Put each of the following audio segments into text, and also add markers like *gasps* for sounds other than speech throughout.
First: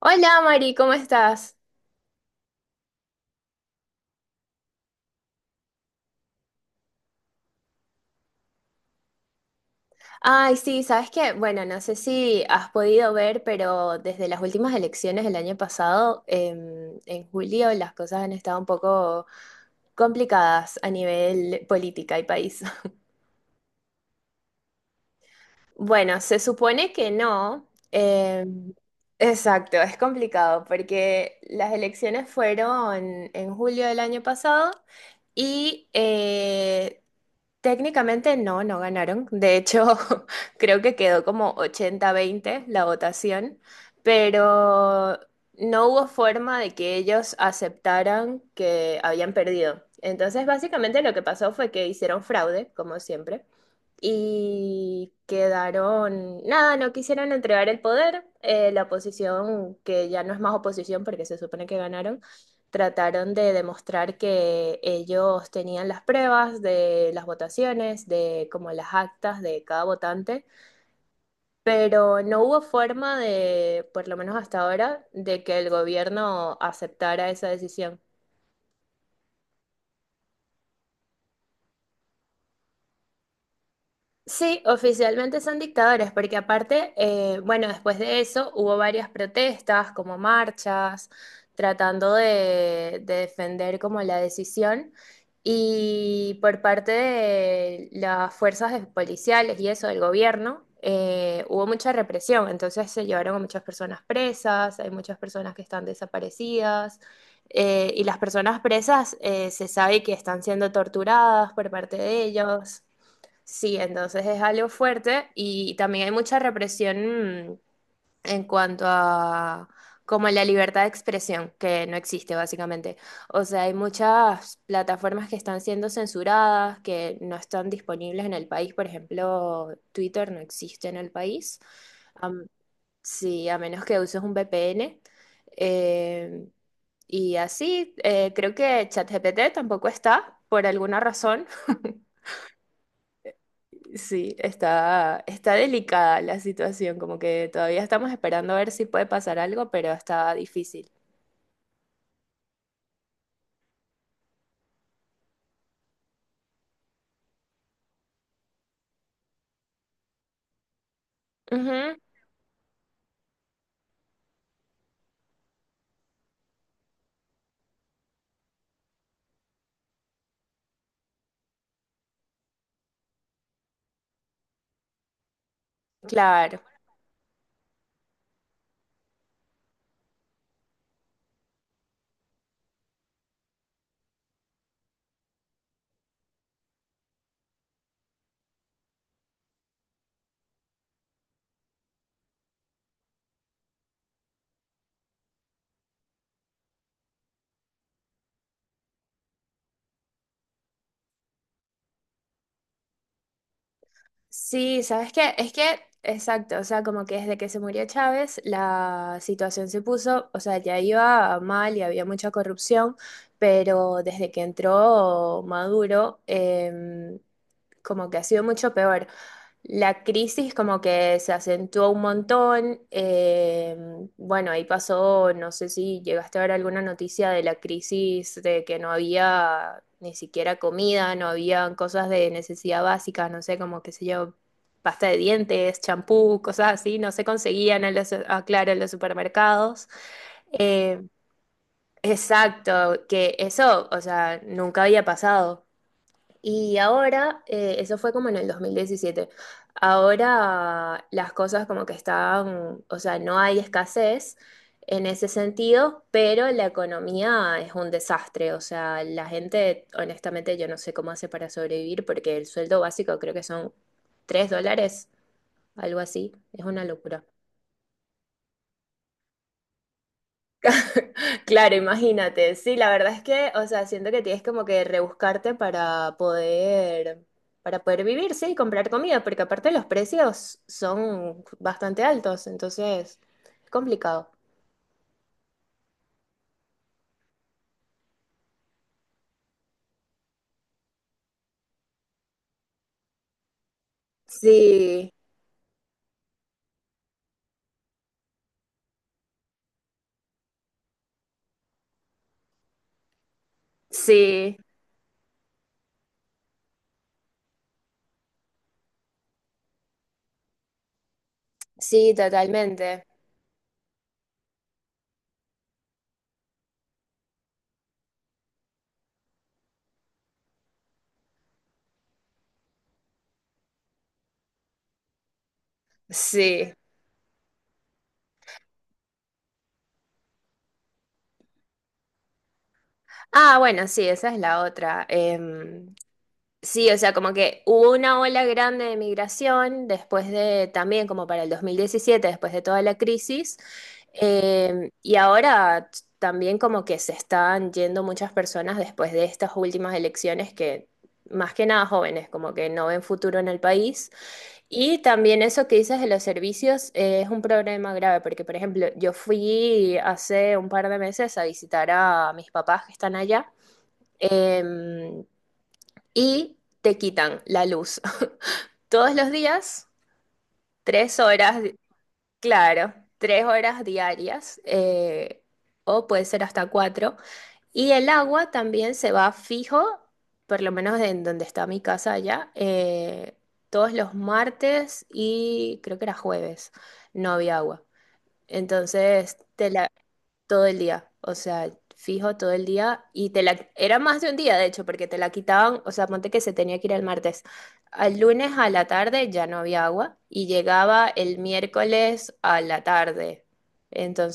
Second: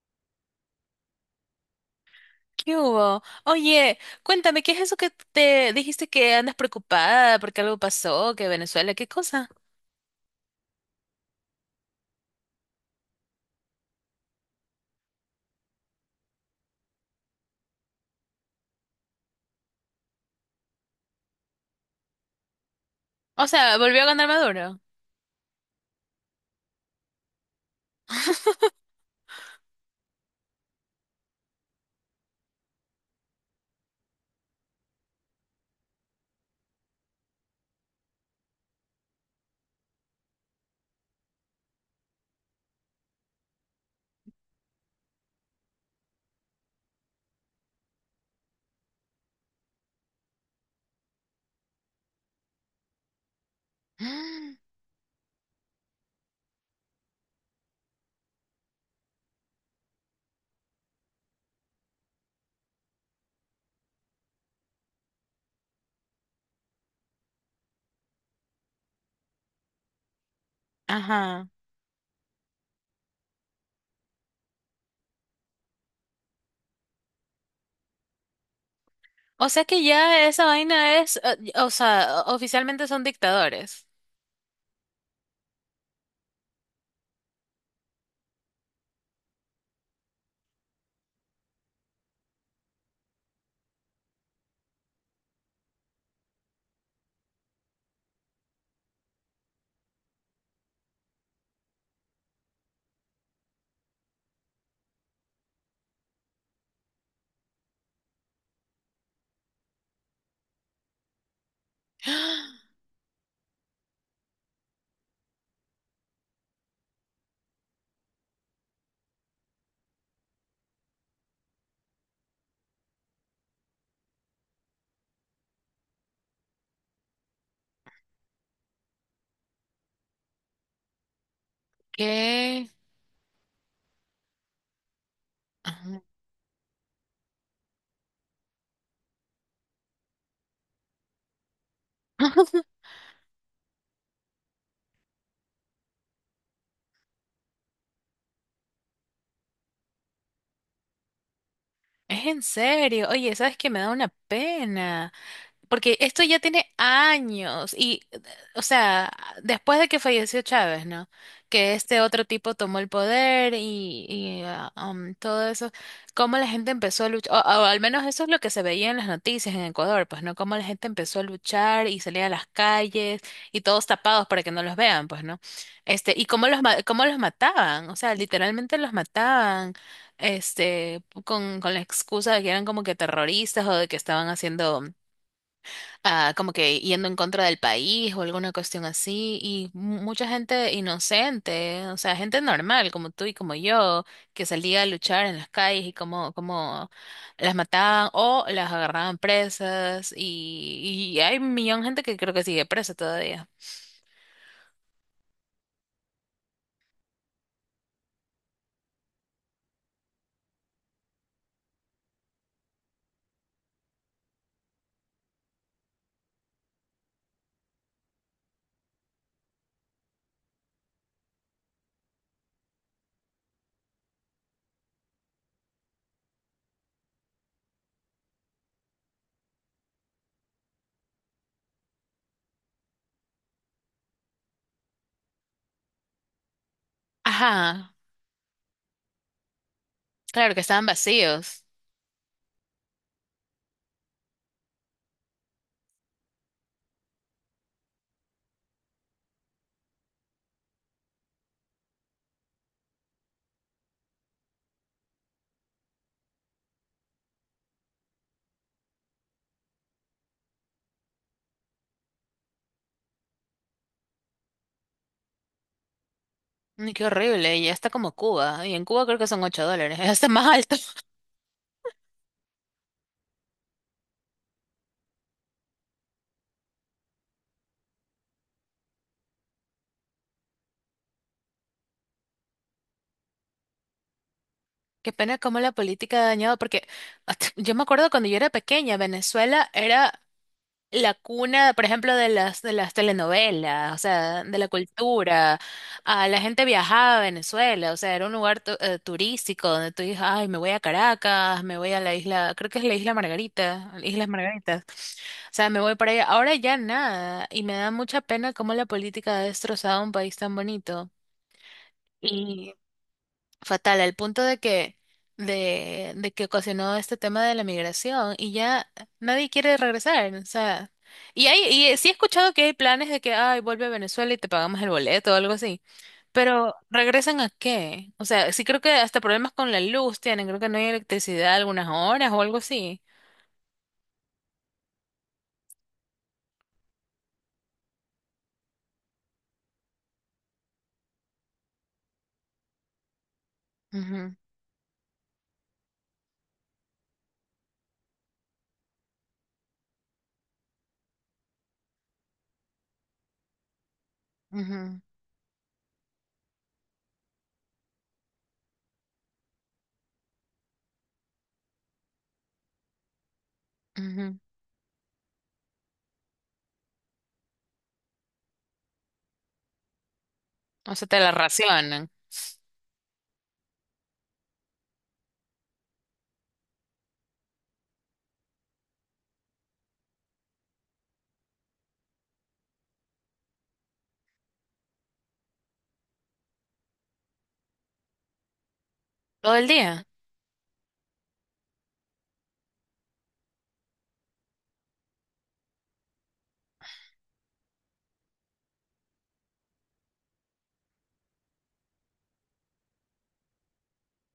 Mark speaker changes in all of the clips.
Speaker 1: Hola Mari, ¿cómo estás?
Speaker 2: ¿Qué hubo? Oye, cuéntame, ¿qué es eso que te dijiste que andas preocupada porque algo pasó, que Venezuela, qué cosa?
Speaker 1: Ay, sí, sabes que, bueno, no sé si has podido ver, pero desde las últimas elecciones del año pasado, en julio, las cosas han estado un poco complicadas a nivel política y país. *laughs*
Speaker 2: O sea, volvió a ganar Maduro.
Speaker 1: Bueno, se supone que no. Exacto, es complicado porque las elecciones fueron en julio del año pasado. Y técnicamente no ganaron. De hecho, *laughs* creo que quedó como 80-20 la votación, pero no hubo forma de que ellos aceptaran que habían perdido. Entonces, básicamente lo que pasó fue que hicieron fraude, como siempre,
Speaker 2: Mm.
Speaker 1: y quedaron, nada, no quisieron entregar el poder. La oposición, que ya no es más oposición porque se supone que ganaron, trataron de demostrar que ellos tenían las pruebas de las votaciones, de como las actas de cada votante,
Speaker 2: Ajá.
Speaker 1: pero no hubo forma de, por lo menos hasta ahora, de que el gobierno aceptara esa decisión.
Speaker 2: O sea que ya esa vaina es, o sea, oficialmente son dictadores.
Speaker 1: Sí, oficialmente son dictadores, porque aparte, bueno, después de eso hubo varias protestas, como marchas, tratando de defender como la decisión. Y por parte de las fuerzas policiales y eso del gobierno, hubo mucha represión. Entonces se llevaron a muchas personas presas, hay muchas personas que están desaparecidas. Y las personas presas se sabe que están siendo torturadas por parte de ellos.
Speaker 2: *gasps*
Speaker 1: Sí, entonces es algo fuerte y también hay mucha represión, en cuanto a como la libertad de expresión, que no existe básicamente. O sea, hay muchas plataformas que están siendo censuradas, que no están disponibles en el país. Por ejemplo, Twitter no existe en el país. Am-
Speaker 2: ¿Qué?
Speaker 1: sí, a menos que uses un VPN.
Speaker 2: Ajá.
Speaker 1: Eh, y así, creo que ChatGPT tampoco está por alguna razón. *laughs*
Speaker 2: *laughs*
Speaker 1: Sí, está delicada la situación, como que todavía estamos esperando a ver si puede pasar algo, pero está difícil.
Speaker 2: Es en serio. Oye, ¿sabes qué? Me da una pena. Porque esto ya tiene años y o sea, después de que falleció Chávez, ¿no? Que
Speaker 1: Ujú,
Speaker 2: este otro tipo tomó el poder y todo eso, cómo la gente empezó a luchar, o al menos eso es lo que se veía en las noticias en Ecuador, pues, ¿no? Cómo la gente empezó a luchar y salía a las calles y todos tapados para que no los vean, pues, ¿no? Este, y
Speaker 1: claro.
Speaker 2: cómo los mataban, o sea, literalmente los mataban. Este, con la excusa de que eran como que terroristas o de que estaban haciendo como que yendo en contra del país o alguna cuestión así, y mucha gente inocente, o sea, gente normal como tú y como yo, que salía a luchar en las calles y como las mataban o las agarraban presas, y hay un millón de gente que creo que sigue presa todavía.
Speaker 1: Sí, ¿sabes qué? Es que, exacto, o sea, como que desde que se murió Chávez, la situación se puso, o sea, ya iba mal y había mucha corrupción, pero desde que entró Maduro, como que ha sido mucho peor. La crisis como que se acentuó un montón. Bueno, ahí pasó, no sé si llegaste a ver alguna noticia de la crisis de que no había ni siquiera comida, no había cosas de necesidad básica, no sé, como qué sé yo, pasta de dientes, champú, cosas así, no se conseguían en
Speaker 2: Ajá,
Speaker 1: los, ah, claro, en los supermercados.
Speaker 2: claro que estaban
Speaker 1: Eh,
Speaker 2: vacíos.
Speaker 1: exacto, que eso, o sea, nunca había pasado. Y ahora, eso fue como en el 2017. Ahora las cosas como que están, o sea, no hay escasez en ese sentido, pero la economía es un desastre, o sea, la gente, honestamente, yo no sé cómo hace para sobrevivir porque el sueldo básico creo que son $3, algo así, es una
Speaker 2: Ay, qué
Speaker 1: locura.
Speaker 2: horrible, y ya está como Cuba, y en Cuba creo que son $8, *laughs* ya está más alto.
Speaker 1: *laughs* Claro, imagínate. Sí, la verdad es que, o sea, siento que tienes como que rebuscarte para poder vivir, sí, y comprar comida, porque aparte los precios son bastante altos, entonces es complicado.
Speaker 2: Qué pena cómo la política ha dañado, porque *laughs* yo me acuerdo cuando yo era pequeña, Venezuela era la cuna, por ejemplo, de las telenovelas, o sea, de la
Speaker 1: Sí,
Speaker 2: cultura. Ah, la gente viajaba a Venezuela, o sea, era un lugar turístico donde tú dices, ay, me voy a Caracas, me voy a la isla, creo que es la isla Margarita, Islas
Speaker 1: sí,
Speaker 2: Margaritas. O sea, me voy para allá. Ahora ya nada, y me da mucha pena cómo la política ha destrozado un país tan bonito.
Speaker 1: sí,
Speaker 2: Y
Speaker 1: totalmente.
Speaker 2: fatal, al punto de que, de que ocasionó este tema de la migración y ya nadie quiere regresar, o sea, y sí he escuchado que hay planes de que, ay, vuelve a Venezuela y te pagamos el boleto o algo así,
Speaker 1: Sí.
Speaker 2: pero ¿regresan a qué? O sea, sí creo que hasta problemas con la luz tienen, creo que no hay electricidad algunas horas o algo así.
Speaker 1: Ah, bueno, sí, esa es la otra. Sí, o sea, como que hubo una ola grande de migración después de, también como para el 2017 después de toda la crisis,
Speaker 2: Ujú.
Speaker 1: y ahora también como que se están yendo muchas personas después de estas últimas elecciones que, más que nada jóvenes, como que no ven futuro en el país. Y
Speaker 2: Ujú.
Speaker 1: también eso que dices de los servicios es un problema grave, porque por ejemplo, yo fui hace un par de meses a visitar a mis papás que están allá.
Speaker 2: Ujú.
Speaker 1: Em, y te quitan la luz. *laughs* Todos los días,
Speaker 2: O sea,
Speaker 1: tres
Speaker 2: te la
Speaker 1: horas,
Speaker 2: racionan
Speaker 1: claro, tres horas diarias, o puede ser hasta cuatro. Y el agua también se va fijo, por lo menos en donde está mi casa allá, todos los martes y creo que era jueves, no había agua. Entonces,
Speaker 2: todo el
Speaker 1: te la
Speaker 2: día.
Speaker 1: todo el día, o sea, fijo todo el día y te la era más de un día de hecho, porque te la quitaban, o sea, ponte que se tenía que ir el martes. Al lunes a la tarde ya no había agua y llegaba el miércoles a la tarde.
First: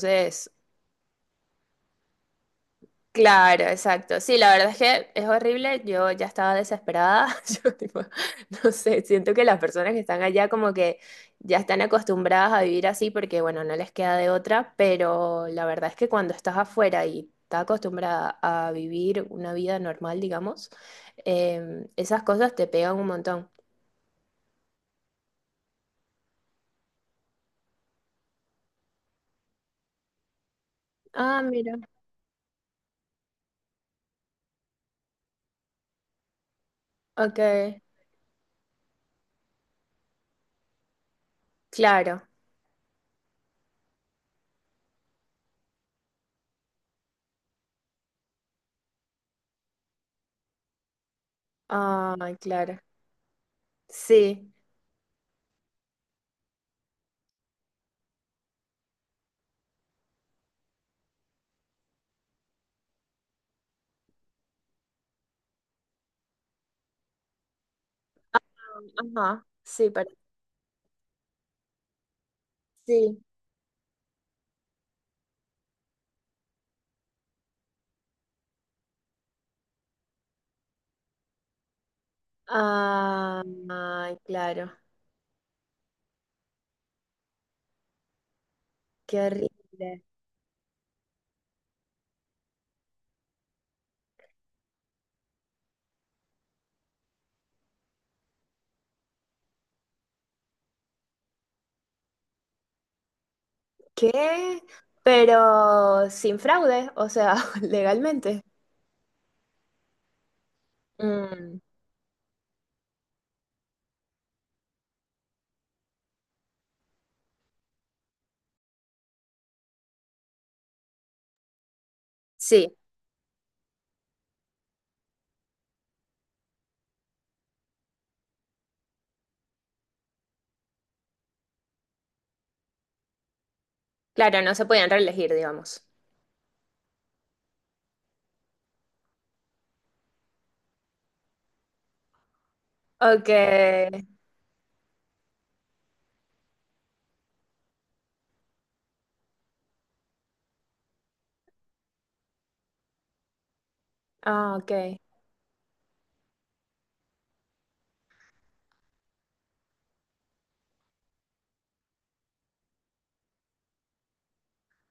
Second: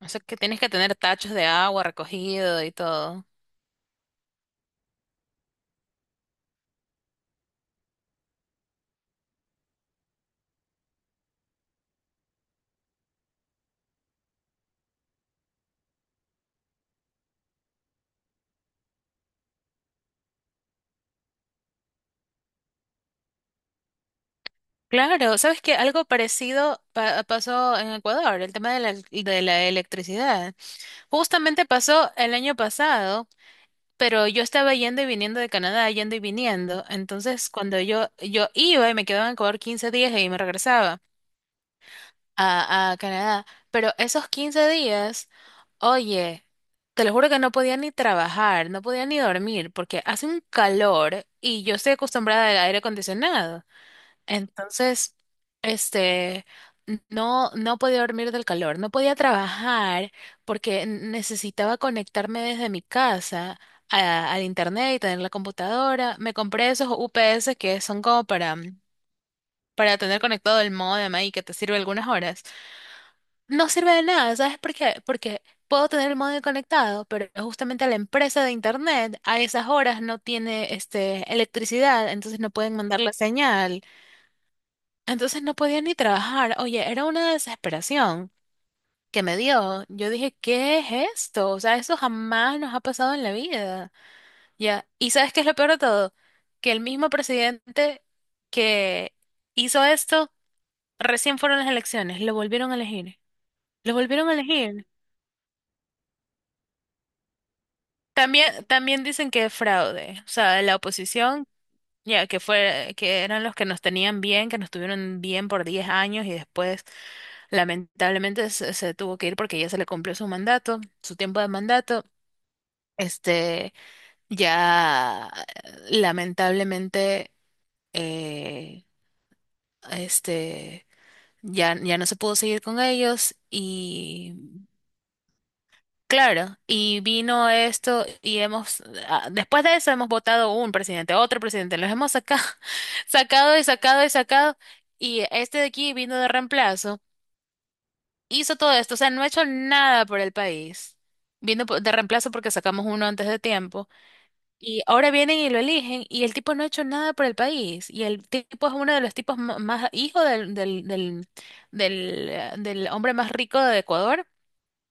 Speaker 2: O sea, que tienes que tener tachos de agua recogido y todo.
Speaker 1: claro, exacto. Sí, la verdad es que es horrible. Yo ya estaba desesperada. *laughs* Yo, tipo, no sé, siento que las personas que están allá como que ya están acostumbradas a vivir así porque, bueno, no les queda de otra, pero la verdad es que cuando estás afuera y estás acostumbrada a vivir una vida normal, digamos, esas cosas te pegan un montón.
Speaker 2: Claro, sabes que algo parecido pasó en Ecuador, el tema de la electricidad.
Speaker 1: Ah,
Speaker 2: Justamente
Speaker 1: mira.
Speaker 2: pasó el año pasado, pero yo estaba yendo y viniendo de Canadá, yendo y viniendo.
Speaker 1: Ok,
Speaker 2: Entonces, cuando yo iba y me quedaba en Ecuador 15 días y me regresaba
Speaker 1: claro.
Speaker 2: a Canadá, pero esos 15 días, oye, te lo juro que no podía ni trabajar, no podía ni dormir, porque hace un calor y yo estoy
Speaker 1: Ah,
Speaker 2: acostumbrada al
Speaker 1: claro.
Speaker 2: aire acondicionado.
Speaker 1: Sí.
Speaker 2: Entonces, este, no, no podía dormir del calor, no podía trabajar porque necesitaba conectarme desde mi casa al internet y tener la computadora. Me compré esos UPS que son como para, mm,
Speaker 1: Ajá, sí,
Speaker 2: para
Speaker 1: para...
Speaker 2: tener conectado el módem ahí que te sirve algunas horas.
Speaker 1: Sí.
Speaker 2: No sirve de nada, ¿sabes por qué? Porque puedo tener el módem conectado, pero justamente la empresa de internet a esas horas no tiene este, electricidad, entonces no pueden mandar la
Speaker 1: Ah,
Speaker 2: señal.
Speaker 1: ay, claro.
Speaker 2: Entonces no podía ni trabajar. Oye, era una desesperación
Speaker 1: Qué
Speaker 2: que me dio.
Speaker 1: horrible.
Speaker 2: Yo dije, ¿qué es esto? O sea, eso jamás nos ha pasado en la vida. Ya. ¿Y sabes qué es lo peor de todo? Que el mismo presidente que hizo esto, recién fueron las elecciones, lo volvieron a elegir. Lo volvieron a
Speaker 1: ¿Qué?
Speaker 2: elegir.
Speaker 1: Pero sin fraude, o sea, *laughs* legalmente.
Speaker 2: También dicen que es fraude. O sea, la oposición.
Speaker 1: Mm,
Speaker 2: Ya, que fue, que eran los que nos tenían bien, que nos tuvieron bien por 10 años y después lamentablemente se tuvo que ir porque ya se le cumplió su mandato, su tiempo de mandato.
Speaker 1: sí,
Speaker 2: Este, ya lamentablemente, eh, este, ya no se pudo seguir con ellos y
Speaker 1: claro, no se podían reelegir, digamos.
Speaker 2: claro, y vino esto y después de eso hemos votado un presidente, otro presidente, los hemos sacado, *laughs*
Speaker 1: Ok.
Speaker 2: sacado y sacado y sacado, y este de aquí vino de reemplazo, hizo todo esto, o sea, no ha hecho nada por el país, vino de reemplazo porque sacamos uno antes de tiempo,
Speaker 1: Ah, ok.
Speaker 2: y ahora vienen y lo eligen, y el tipo no ha hecho nada por el país, y el tipo es uno de los tipos más, hijo del hombre más rico de Ecuador.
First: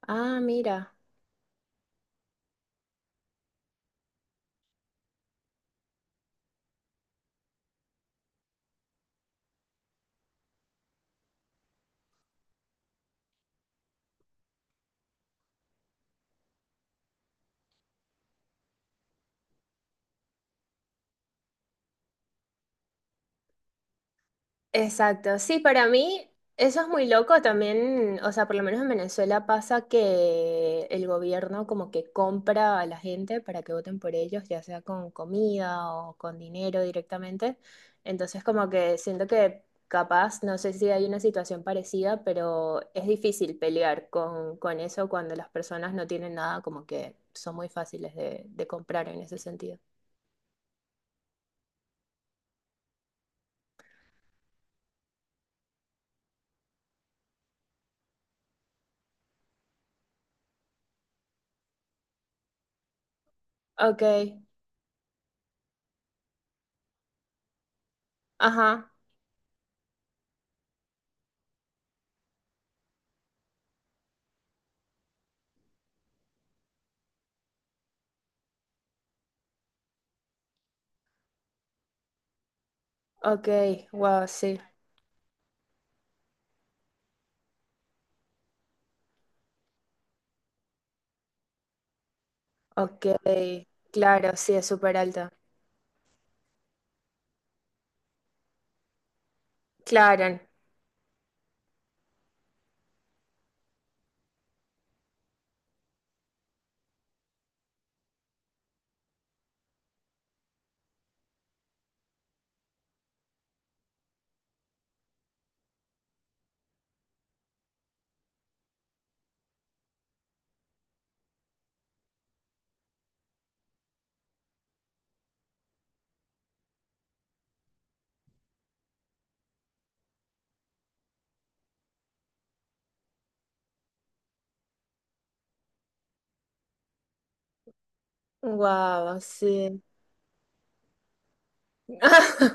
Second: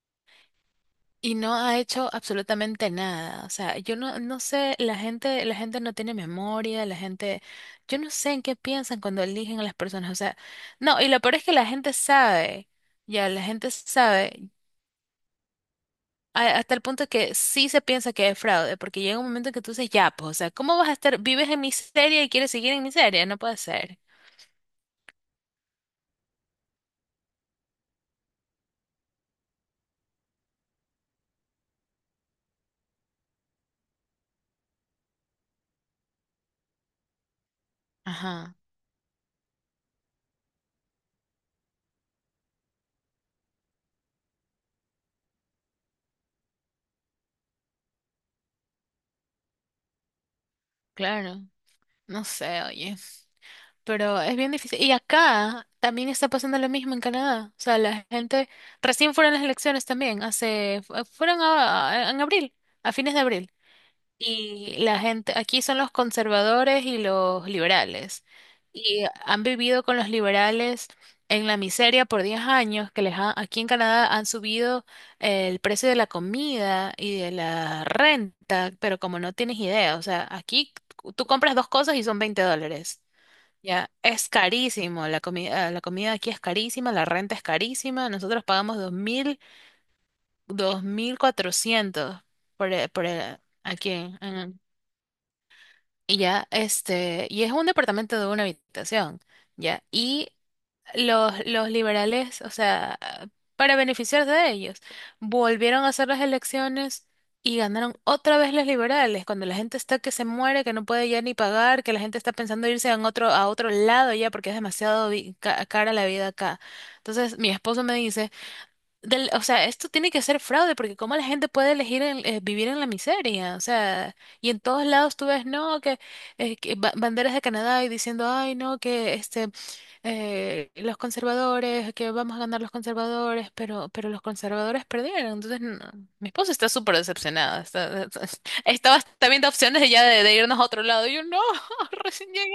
Speaker 1: Ah, mira.
Speaker 2: Y no ha hecho absolutamente nada. O sea, yo no, no sé, la gente no tiene memoria, la gente, yo no sé en qué piensan cuando eligen a las personas. O sea, no, y lo peor es que la gente sabe, ya, la gente sabe, hasta el punto que sí se piensa que es fraude, porque llega un momento en que tú dices, ya, pues, o sea, ¿cómo vas a estar, vives en miseria y quieres seguir en miseria? No puede ser.
Speaker 1: Exacto, sí, para mí eso es muy loco también, o sea, por lo menos en Venezuela pasa que el gobierno como que compra a la gente para que voten por ellos, ya sea con comida o con dinero directamente. Entonces
Speaker 2: Ajá,
Speaker 1: como que siento que capaz, no sé si hay una situación parecida, pero es difícil pelear con eso cuando las personas no tienen nada, como que son muy fáciles de comprar en ese sentido.
Speaker 2: claro. No sé, oye. Pero es bien difícil. Y acá también está pasando lo mismo en Canadá. O sea, la gente recién fueron las elecciones también, fueron en abril, a fines de abril.
Speaker 1: Ok,
Speaker 2: Y la gente, aquí son los conservadores y los liberales.
Speaker 1: ajá,
Speaker 2: Y han vivido con los liberales en la miseria por 10 años, que aquí en Canadá han subido el precio de la comida y de la renta, pero como no tienes idea, o sea, aquí tú compras dos cosas y son $20.
Speaker 1: ok,
Speaker 2: Ya,
Speaker 1: wow,
Speaker 2: es
Speaker 1: sí.
Speaker 2: carísimo, la comida aquí es carísima, la renta es carísima, nosotros pagamos 2,400
Speaker 1: Ok,
Speaker 2: por e- aquí
Speaker 1: claro, sí,
Speaker 2: en-
Speaker 1: es súper alto.
Speaker 2: y ya, este, y es un departamento de una habitación, ya, y
Speaker 1: Claro,
Speaker 2: los liberales, o sea, para beneficiarse de ellos, volvieron a hacer las elecciones y ganaron otra vez los liberales, cuando la gente está que se muere, que no puede ya ni pagar, que la gente está pensando irse a otro lado ya porque es demasiado cara la vida acá. Entonces, mi esposo me dice, o sea, esto tiene que ser fraude, porque cómo la gente puede elegir vivir en la miseria, o sea, y en todos lados tú ves, no, que banderas de Canadá y diciendo, ay, no, que este, los conservadores, que vamos a ganar los conservadores, pero los conservadores perdieron, entonces, no, mi esposa está súper decepcionada, está, *laughs* estaba
Speaker 1: wow,
Speaker 2: hasta viendo
Speaker 1: sí.
Speaker 2: opciones de ya de irnos a otro lado, y yo, no, *laughs* recién llegué,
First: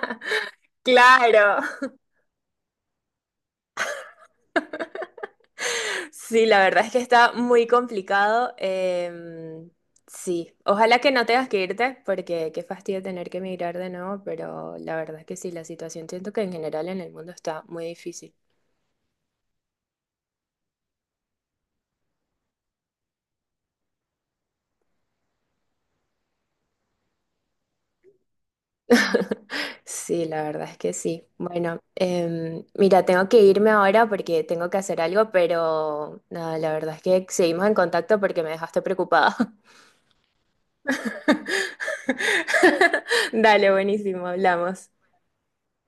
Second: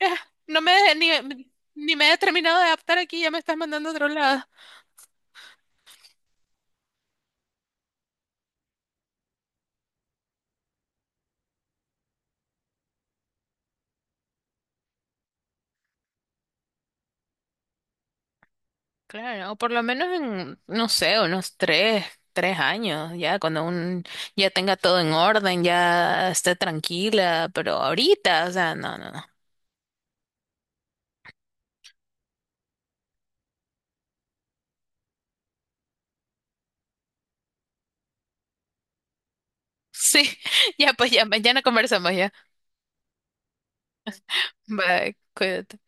Speaker 2: eh, no me, ni,
Speaker 1: Claro.
Speaker 2: ni
Speaker 1: *laughs*
Speaker 2: me he terminado de adaptar aquí, ya me estás mandando a otro lado.
Speaker 1: Sí, la verdad es que está muy complicado. Sí, ojalá que no tengas que irte, porque qué fastidio tener que emigrar de nuevo, pero la verdad es que sí, la situación siento que en general en el mundo está muy difícil.
Speaker 2: Claro, o por lo menos en, no sé, unos tres años, ya cuando ya tenga todo en orden, ya esté tranquila, pero ahorita, o sea, no, no, no.
Speaker 1: *laughs* Sí, la verdad es que sí. Bueno, mira, tengo que irme ahora porque tengo que hacer algo, pero nada, la verdad es que seguimos en contacto porque me dejaste preocupada.
Speaker 2: Sí, *laughs* ya pues ya, mañana conversamos ya.
Speaker 1: *laughs* Dale, buenísimo, hablamos.
Speaker 2: Bye, cuídate.